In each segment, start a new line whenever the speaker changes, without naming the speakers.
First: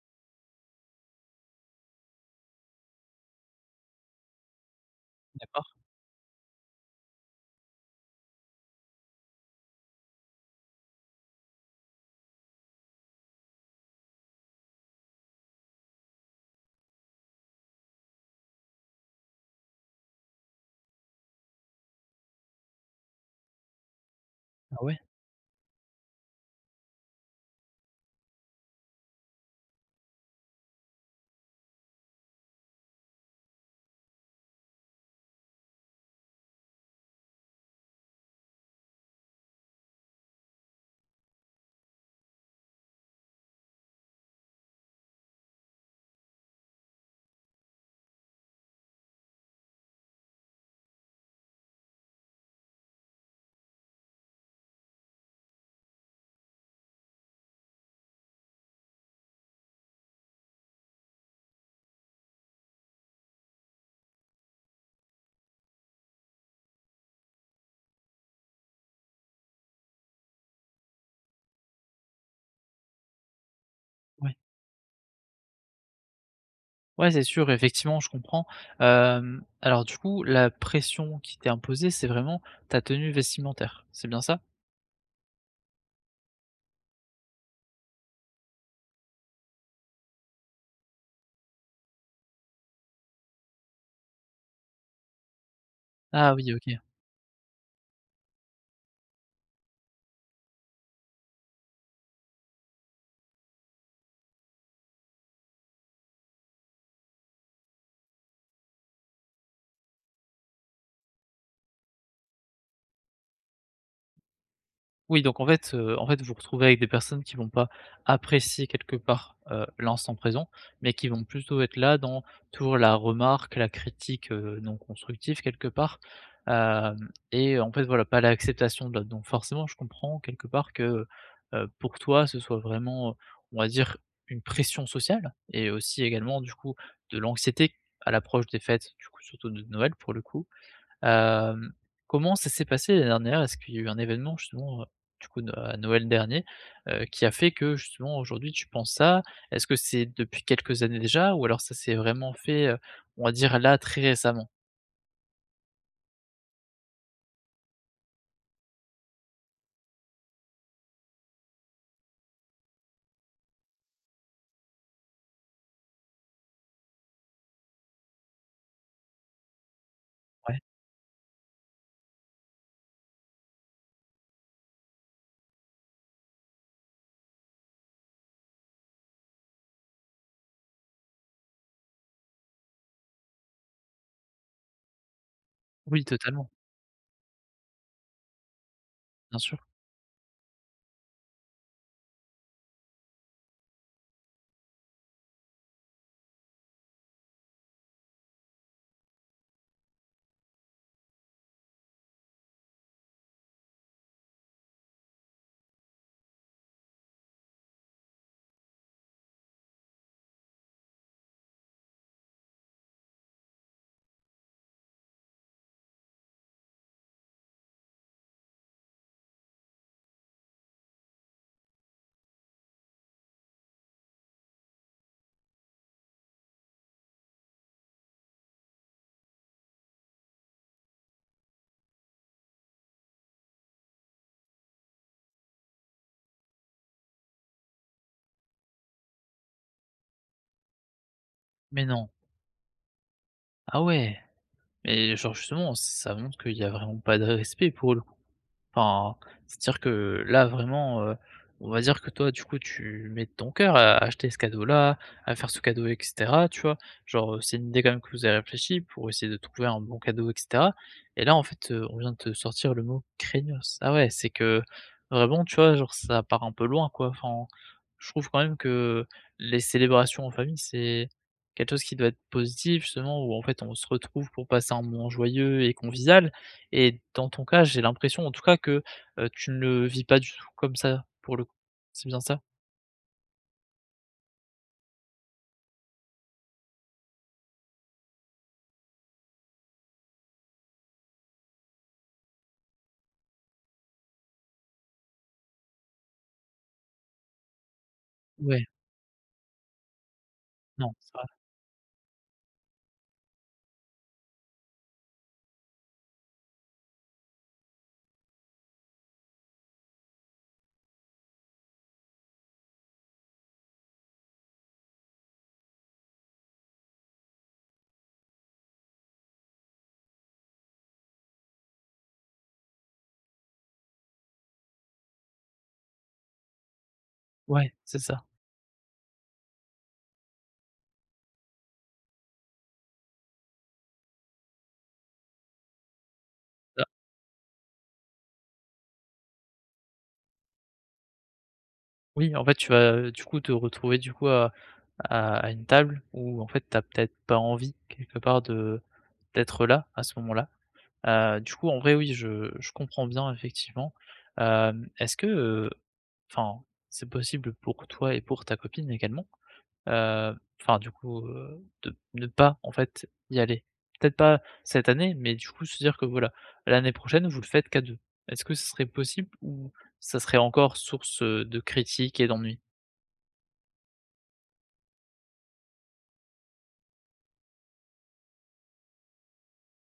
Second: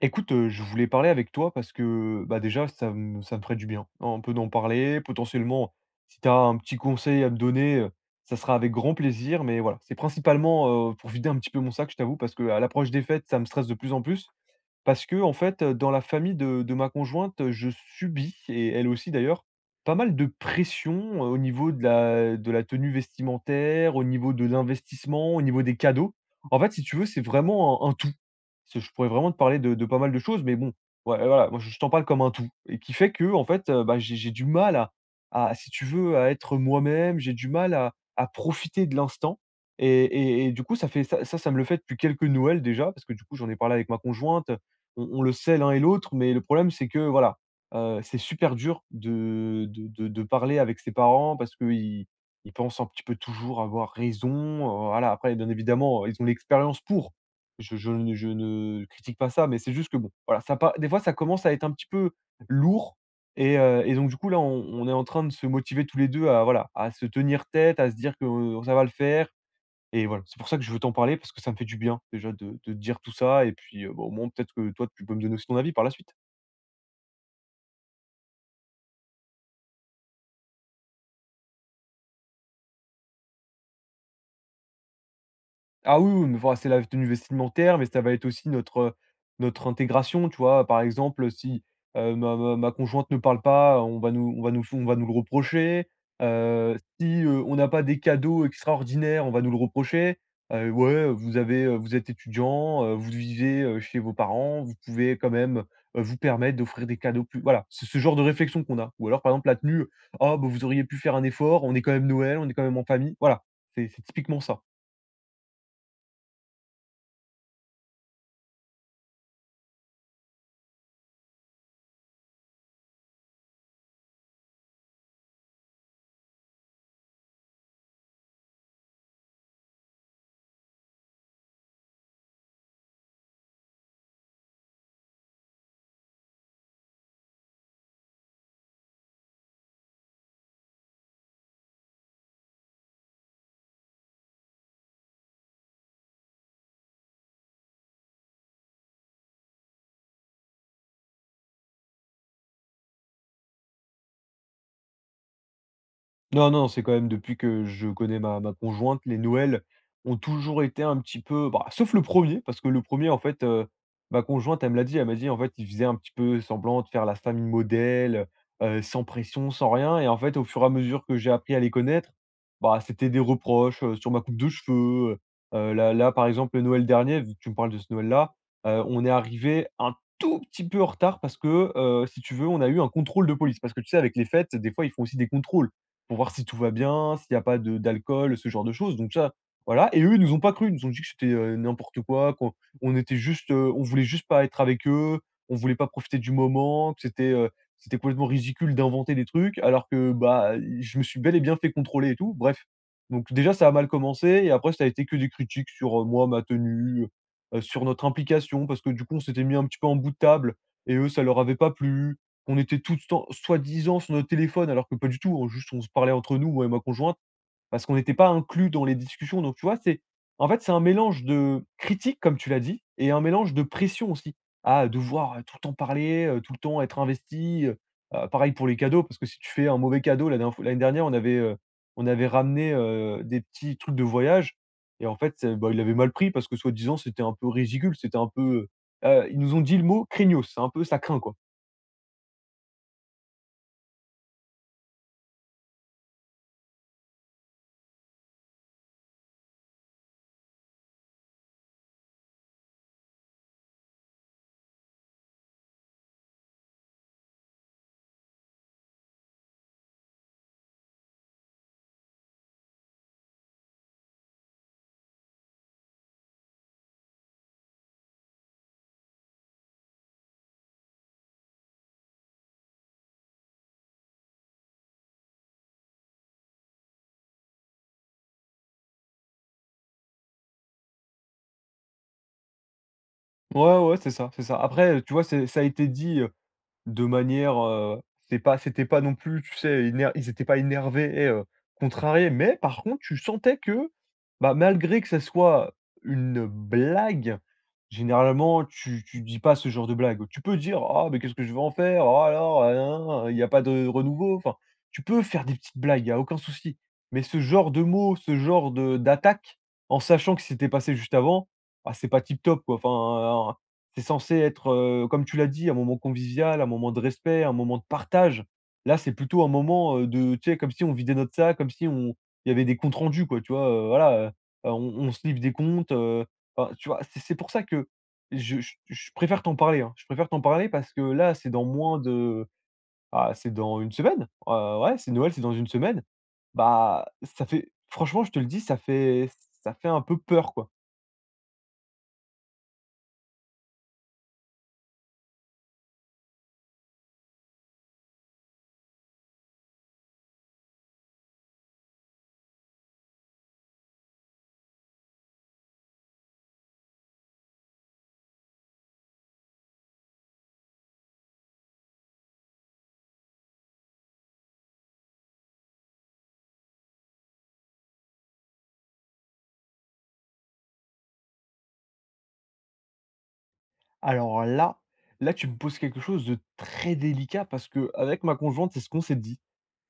Écoute, je voulais parler avec toi parce que, bah, déjà ça me ferait du bien, on peut en parler. Potentiellement,
D'accord.
si tu as un petit conseil à me donner, ça sera avec grand plaisir. Mais voilà, c'est principalement, pour vider un petit peu mon sac, je t'avoue, parce que à l'approche des fêtes, ça me stresse de plus en plus. Parce que en fait, dans la famille de ma conjointe, je subis et elle aussi d'ailleurs, pas mal de pression, au niveau de la tenue vestimentaire, au niveau de
Ah ouais,
l'investissement, au niveau des cadeaux. En fait, si tu veux, c'est vraiment un tout. C'est je pourrais vraiment te parler de pas mal de choses, mais bon, ouais, ouais, voilà, moi, je t'en parle comme un tout et qui fait que en fait, bah, j'ai du mal à si tu veux, à être moi-même, j'ai du mal à profiter de l'instant et du coup, ça fait ça me le fait depuis quelques Noëls déjà, parce que du coup, j'en ai parlé avec ma conjointe, on le sait l'un et l'autre, mais le problème, c'est que voilà, c'est super dur de parler avec ses parents parce qu'ils ils pensent un petit peu toujours avoir raison, voilà. Après, bien évidemment, ils ont l'expérience pour. Je ne critique pas ça, mais c'est juste que bon, voilà, ça pa des fois, ça commence à être un petit peu lourd et donc du coup, là, on est en train de se motiver tous les 2 à voilà, à se tenir tête, à se dire que ça va le faire. Et voilà, c'est pour ça que je veux t'en parler parce que ça me fait du bien déjà de te dire tout ça et puis, bah, au moins
ouais.
peut-être que toi tu peux me donner aussi ton avis par la suite.
Ouais, c'est sûr, effectivement, je comprends. Alors du coup, la pression qui t'est imposée, c'est vraiment ta tenue vestimentaire, c'est bien ça?
Ah oui, oui, mais enfin, c'est la tenue vestimentaire, mais ça va être aussi notre, notre intégration, tu vois? Par exemple, si, ma conjointe ne parle pas, on va nous le reprocher.
Ah oui, OK.
Si, on n'a pas des cadeaux extraordinaires, on va nous le reprocher. Ouais, vous avez, vous êtes étudiant, vous vivez, chez vos parents, vous pouvez quand même, vous permettre d'offrir des cadeaux plus voilà, c'est ce genre de réflexion qu'on a. Ou alors, par exemple, la tenue: «Ah bah, vous auriez pu faire un effort, on est quand même Noël, on est quand même en famille». Voilà, c'est typiquement ça.
Oui, donc en fait, vous vous retrouvez avec des personnes qui vont pas apprécier quelque part, l'instant présent, mais qui vont plutôt être là dans toujours la remarque, la critique, non constructive quelque part, hem et en fait, voilà, pas l'acceptation de l'autre. Donc forcément, je comprends quelque part que, pour toi, ce soit vraiment, on va dire, une pression sociale et aussi également, du coup, de l'anxiété à l'approche des fêtes, du coup, surtout de Noël pour le coup. Hem, Comment ça s'est passé l'année dernière? Est-ce qu'il y a eu un événement justement, du coup no à Noël dernier, qui a fait que justement aujourd'hui tu penses ça? Est-ce que c'est depuis quelques années déjà ou alors ça s'est vraiment fait, on va dire là très récemment?
Non, non, c'est quand même depuis que je connais ma conjointe, les Noëls ont toujours été un petit peu bah, sauf le premier, parce que le premier en fait, ma conjointe, elle me l'a dit, elle m'a dit: «En fait, il faisait un petit peu semblant de faire la famille modèle, sans pression, sans rien» et en fait, au
Ouais.
fur et à mesure que j'ai appris à les connaître, bah, c'était des reproches, sur ma coupe de cheveux, heu là là, par exemple, le Noël dernier, vu que tu me parles de ce Noël-là, on est arrivé un tout petit peu en retard parce que, si tu veux, on a eu un contrôle de police. Parce que tu sais, avec les fêtes, des fois, ils font aussi des contrôles
Oui
pour voir si
totalement,
tout va bien, s'il y a pas de d'alcool, ce genre de choses, donc ça,
bien sûr.
voilà et eux, ils nous ont pas cru. Ils nous ont dit que c'était, n'importe quoi, qu'on on était juste, on voulait juste pas être avec eux, on voulait pas profiter du moment, que c'était, c'était complètement ridicule d'inventer des trucs alors que, bah, je me suis bel et bien fait contrôler et tout, bref. Donc déjà, ça a mal commencé et après ça a été que des critiques sur, moi, ma tenue, sur notre implication parce que du coup, on s'était mis un petit peu en bout de table et eux, ça leur avait pas plu, on était tout le temps soi-disant sur notre téléphone, alors que pas du tout, hein, juste on se parlait entre nous, moi et ma conjointe, parce qu'on n'était pas inclus dans les discussions. Donc tu vois, c'est en fait, c'est un mélange de critique, comme tu l'as dit, et un mélange de pression aussi, à devoir tout le temps parler, tout le temps être investi. Pareil pour les cadeaux, parce que si tu fais un mauvais cadeau, l'année dernière, on avait ramené des petits trucs de voyage, et en fait, bah, il avait mal pris parce que soi-disant, c'était un peu ridicule, c'était un peu. Ils nous ont dit le mot craignos, c'est un peu ça craint quoi.
Mais non? Ah ouais? Mais genre justement, ça montre qu'il y a vraiment pas de respect pour. Enfin, c'est-à-dire que là, vraiment, on va dire que toi, du coup, tu mets de ton cœur à acheter ce cadeau-là, à faire ce cadeau et cetera, tu vois? Genre, c'est une idée quand même que vous avez réfléchi pour essayer de trouver un bon cadeau et cetera et là, en fait, on vient de te sortir le mot «craignos». Ah ouais, c'est que vraiment, tu vois, genre, ça part un peu loin, quoi. Enfin, je trouve quand même que les célébrations en famille, c'est quelque chose qui doit être positif justement, où en fait, on se retrouve pour passer un moment joyeux et convivial et dans ton cas, j'ai l'impression en tout cas que, tu ne le vis pas du tout comme ça, pour le coup. C'est bien ça?
Ouais, ouais, c'est ça, c'est ça. Après, tu vois, c'est ça a été dit, de manière, c'est pas c'était pas non plus, tu sais, éner ils étaient pas énervés et contrariés, mais par contre, tu sentais que, bah, malgré que ça soit une blague,
Ouais,
généralement, tu dis pas ce genre de blague. Tu peux dire:
non,
«Ah
c'est
mais
vrai.
qu'est-ce que je vais en faire? Oh alors, hein, il y a pas de renouveau». Enfin, tu peux faire des petites blagues, il y a aucun souci. Mais ce genre de mots, ce genre de d'attaque, en sachant que c'était passé juste avant, ah, c'est pas tip top, quoi. Enfin, c'est censé être, comme tu l'as dit, un moment convivial, un moment de respect, un moment de partage. Là, c'est plutôt un moment, de tu sais, comme si on vidait notre sac, comme si on il y avait des comptes rendus quoi, tu vois? Voilà, on se livre des comptes, enfin, tu vois? C'est pour ça
Ouais,
que
c'est ça.
je préfère t'en parler, hein. Je préfère t'en parler parce que là, c'est dans moins de ah, c'est dans une semaine. Ouais, c'est Noël, c'est dans une semaine.
Bah,
Bah, ça fait franchement, je te le dis, ça fait un peu peur, quoi.
oui, en fait, tu vas, du coup, te retrouver du coup à à une table où en fait, t'as peut-être pas envie quelque part de d'être là, à ce moment-là. Du coup, en vrai, oui, je comprends bien effectivement. Est-ce que, enfin, c'est possible pour toi et pour ta copine également, Heu, enfin du coup, de ne pas en fait y aller. Peut-être pas cette année, mais du coup se dire que voilà, l'année prochaine vous le faites qu'à 2. Est-ce que ce serait possible ou ça serait encore source, de critiques et d'ennuis?
Alors là, tu me poses quelque chose de très délicat parce que avec ma conjointe, c'est ce qu'on s'est dit.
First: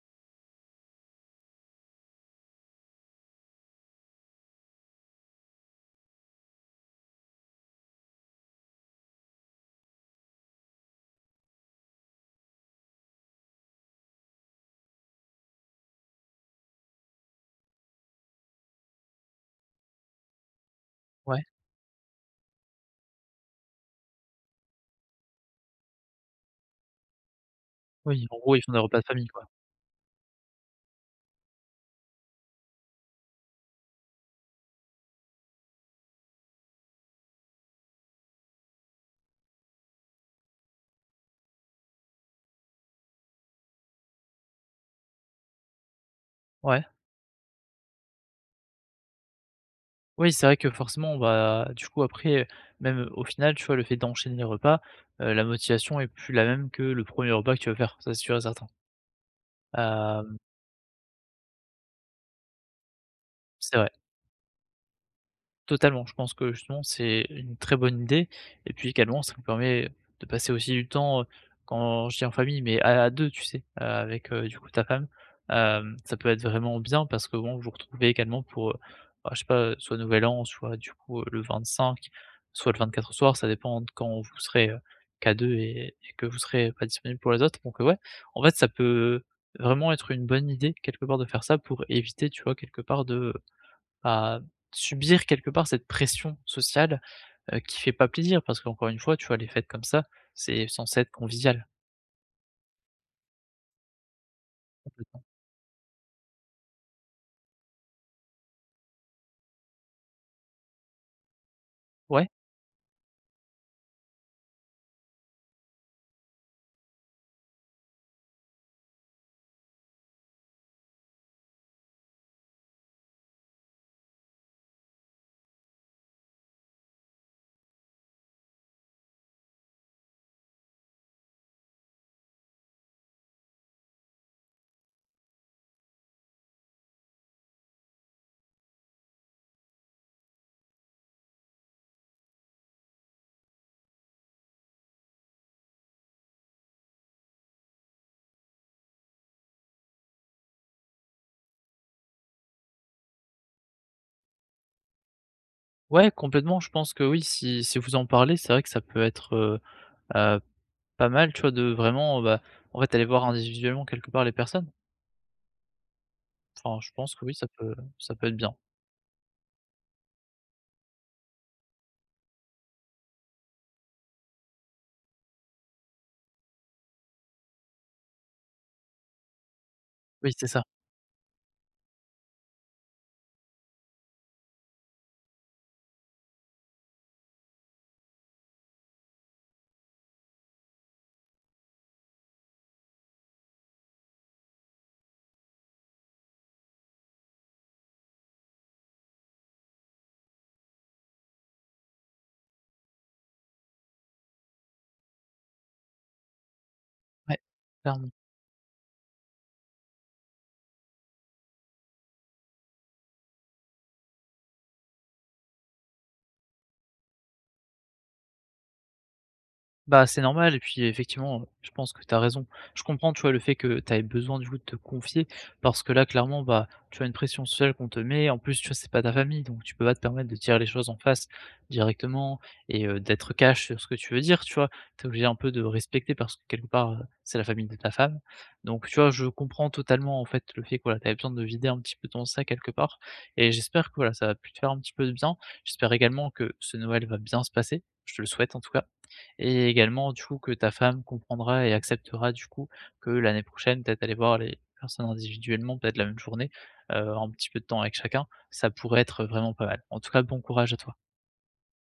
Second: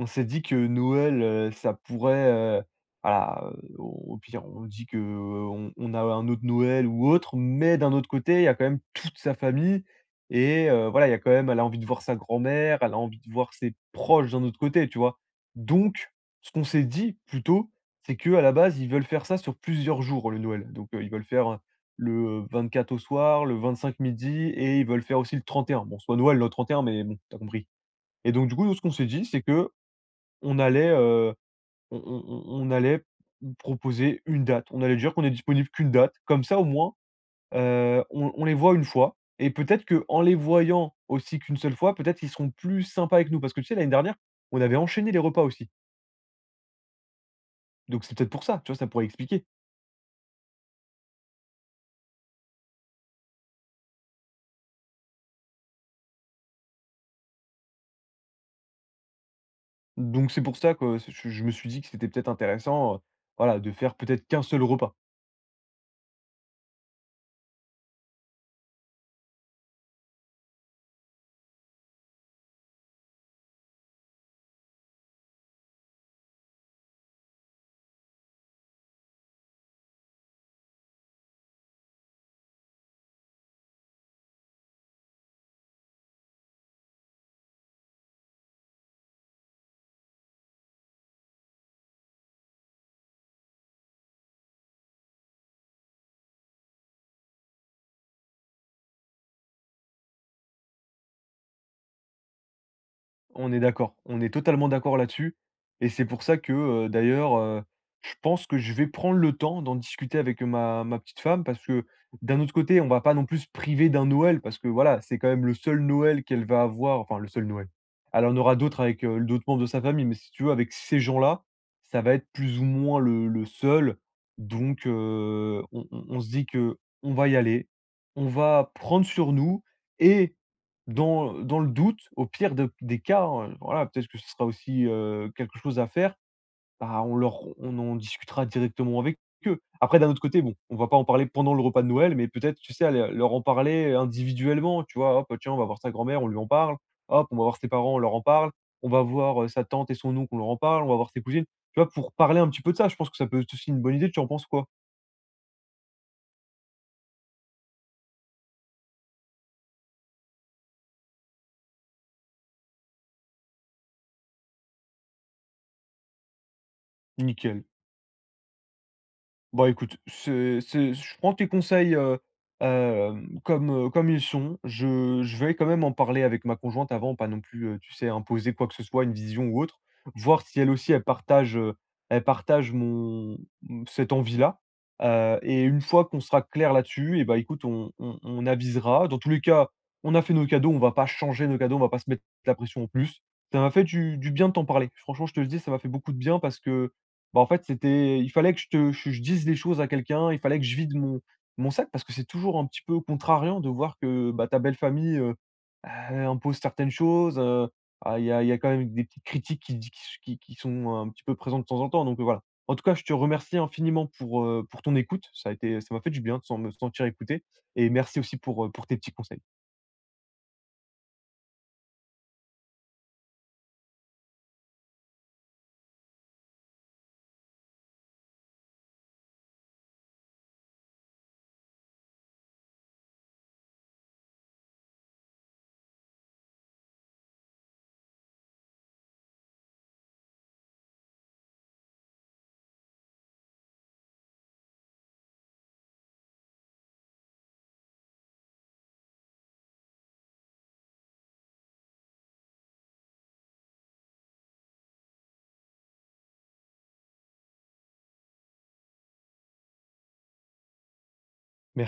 On s'est dit que Noël, ça pourrait, voilà, au pire, on dit qu'on on a un autre Noël ou autre, mais d'un autre côté, il y a quand même toute sa famille et voilà, il y a quand même elle a envie de voir sa grand-mère, elle a envie de voir ses proches d'un autre côté, tu vois? Donc, ce qu'on s'est dit plutôt, c'est que à la base, ils veulent faire ça sur plusieurs jours, le Noël. Donc, ils veulent
Ouais,
faire, le 24 au soir, le 25 midi et ils veulent faire aussi le 31. Bon, soit Noël le 31, mais bon, t'as compris.
oui,
Et
en
donc du
gros ils
coup,
font
nous,
des
ce qu'on
repas de
s'est dit,
famille
c'est
quoi.
que on allait, on allait proposer une date. On allait dire qu'on est disponible qu'une date. Comme ça, au moins, on les voit une fois et peut-être qu'en les voyant aussi qu'une seule fois, peut-être qu'ils seront plus sympas avec nous. Parce que tu sais, l'année dernière, on avait enchaîné les repas aussi.
Ouais.
Donc c'est peut-être pour ça, tu vois? Ça pourrait expliquer.
Oui c'est vrai que forcément, bah, du coup après, même au final tu vois le fait d'enchaîner les repas, la motivation est plus la même que le premier repas que tu vas faire, ça c'est sûr et certain.
Donc
Hem,
c'est pour ça que je me suis dit que c'était peut-être intéressant, voilà, de
c'est vrai.
faire peut-être qu'un seul repas.
Totalement, je pense que justement c'est une très bonne idée et puis également ça nous permet de passer aussi du temps, quand je dis en famille, mais à 2 tu sais? Avec, du coup ta femme, ça peut être vraiment bien parce que bon, vous vous retrouvez également pour, bah, je sais pas, soit Nouvel An, soit du coup, le 25, soit le 24 au soir, ça dépend de quand vous serez, qu'à 2 et que vous serez pas disponible pour les autres donc, ouais, en fait ça peut vraiment être une bonne idée quelque part de faire ça pour éviter, tu vois, quelque part de, à subir quelque part cette pression sociale, qui fait pas plaisir parce qu'encore une fois, tu vois, les fêtes comme ça, c'est censé être convivial,
On est d'accord, on est totalement d'accord
complètement.
là-dessus et c'est pour ça que, d'ailleurs, je pense que je vais prendre le temps d'en discuter avec ma petite femme parce que
Ouais,
d'un autre côté, on va pas non plus se priver d'un Noël parce que voilà, c'est quand même le seul Noël qu'elle va avoir, enfin le seul Noël. Alors on aura d'autres avec, d'autres membres de sa famille, mais si tu veux avec ces gens-là, ça va être plus ou moins le seul donc on se dit que on va y aller, on va prendre sur nous et dans le doute, au pire de des cas, voilà, peut-être que ce sera aussi, quelque chose à faire, bah, on en discutera directement avec eux. Après d'un autre côté, bon, on va pas en parler pendant le repas de Noël, mais peut-être, tu sais, aller leur en parler individuellement, tu vois? Hop, tiens, on va voir sa grand-mère, on lui en parle. Hop, on va voir ses parents, on leur en parle. On va voir, sa tante et son oncle, on leur en parle. On va voir ses cousines. Tu vois? Pour parler un petit peu de ça, je pense que ça peut être aussi une bonne idée. Tu en penses quoi?
ouais, complètement, je pense que oui, si si vous en parlez, c'est vrai que ça peut être, heu, pas mal, tu vois, de vraiment, bah, en fait, aller voir individuellement quelque part les personnes. Enfin, je pense que oui, ça
Nickel.
peut ça peut être bien.
Bon, écoute, c'est je prends tes conseils, hem, comme, comme ils sont. Je vais quand même en parler avec ma conjointe avant, pas non plus, tu sais, imposer quoi que ce soit, une vision ou autre.
Oui,
Voir
c'est
si
ça.
elle aussi elle partage mon mmh, cette envie-là, et une fois qu'on sera clair là-dessus et bah, écoute, on avisera. Dans tous les cas, on a fait nos cadeaux, on va pas changer nos cadeaux, on va pas se mettre la pression en plus. Ça m'a fait du bien de t'en parler. Franchement, je te le dis, ça m'a fait beaucoup de bien parce que bah, en fait, c'était il fallait que je te je dise les choses à quelqu'un, il fallait que je vide mon sac parce que c'est toujours un petit peu contrariant de voir que, bah, ta belle famille, impose certaines
Ouais,
choses,
clairement.
ah, il y a quand même des petites critiques qui sont un petit peu présentes de temps en temps, donc voilà. En tout cas, je te remercie infiniment pour ton écoute. Ça a été ça m'a fait du bien de sen me sentir écouté et merci aussi pour tes petits conseils.
Bah, c'est normal et puis effectivement, je pense que tu as raison. Je comprends, tu vois, le fait que tu aies besoin du coup de te confier parce que là, clairement, bah, tu as une pression sociale qu'on te met. En plus, tu vois, c'est pas ta famille, donc tu peux pas te permettre de dire les choses en face directement et d'être cash sur ce que tu veux dire, tu vois? Tu es obligé un peu de respecter parce que quelque part, c'est la famille de ta femme. Donc tu vois, je comprends totalement en fait le fait que, voilà, tu avais besoin de vider un petit peu ton sac quelque part et j'espère que, voilà, ça va pu te faire un petit peu de bien. J'espère également que ce Noël va bien se passer, je te le souhaite en tout cas et également du coup que ta femme comprendra et acceptera du coup que l'année prochaine, peut-être aller voir les personnes individuellement, peut-être la même journée, un petit peu de temps avec chacun, ça pourrait être vraiment pas mal. En tout cas, bon courage à toi.
Merci.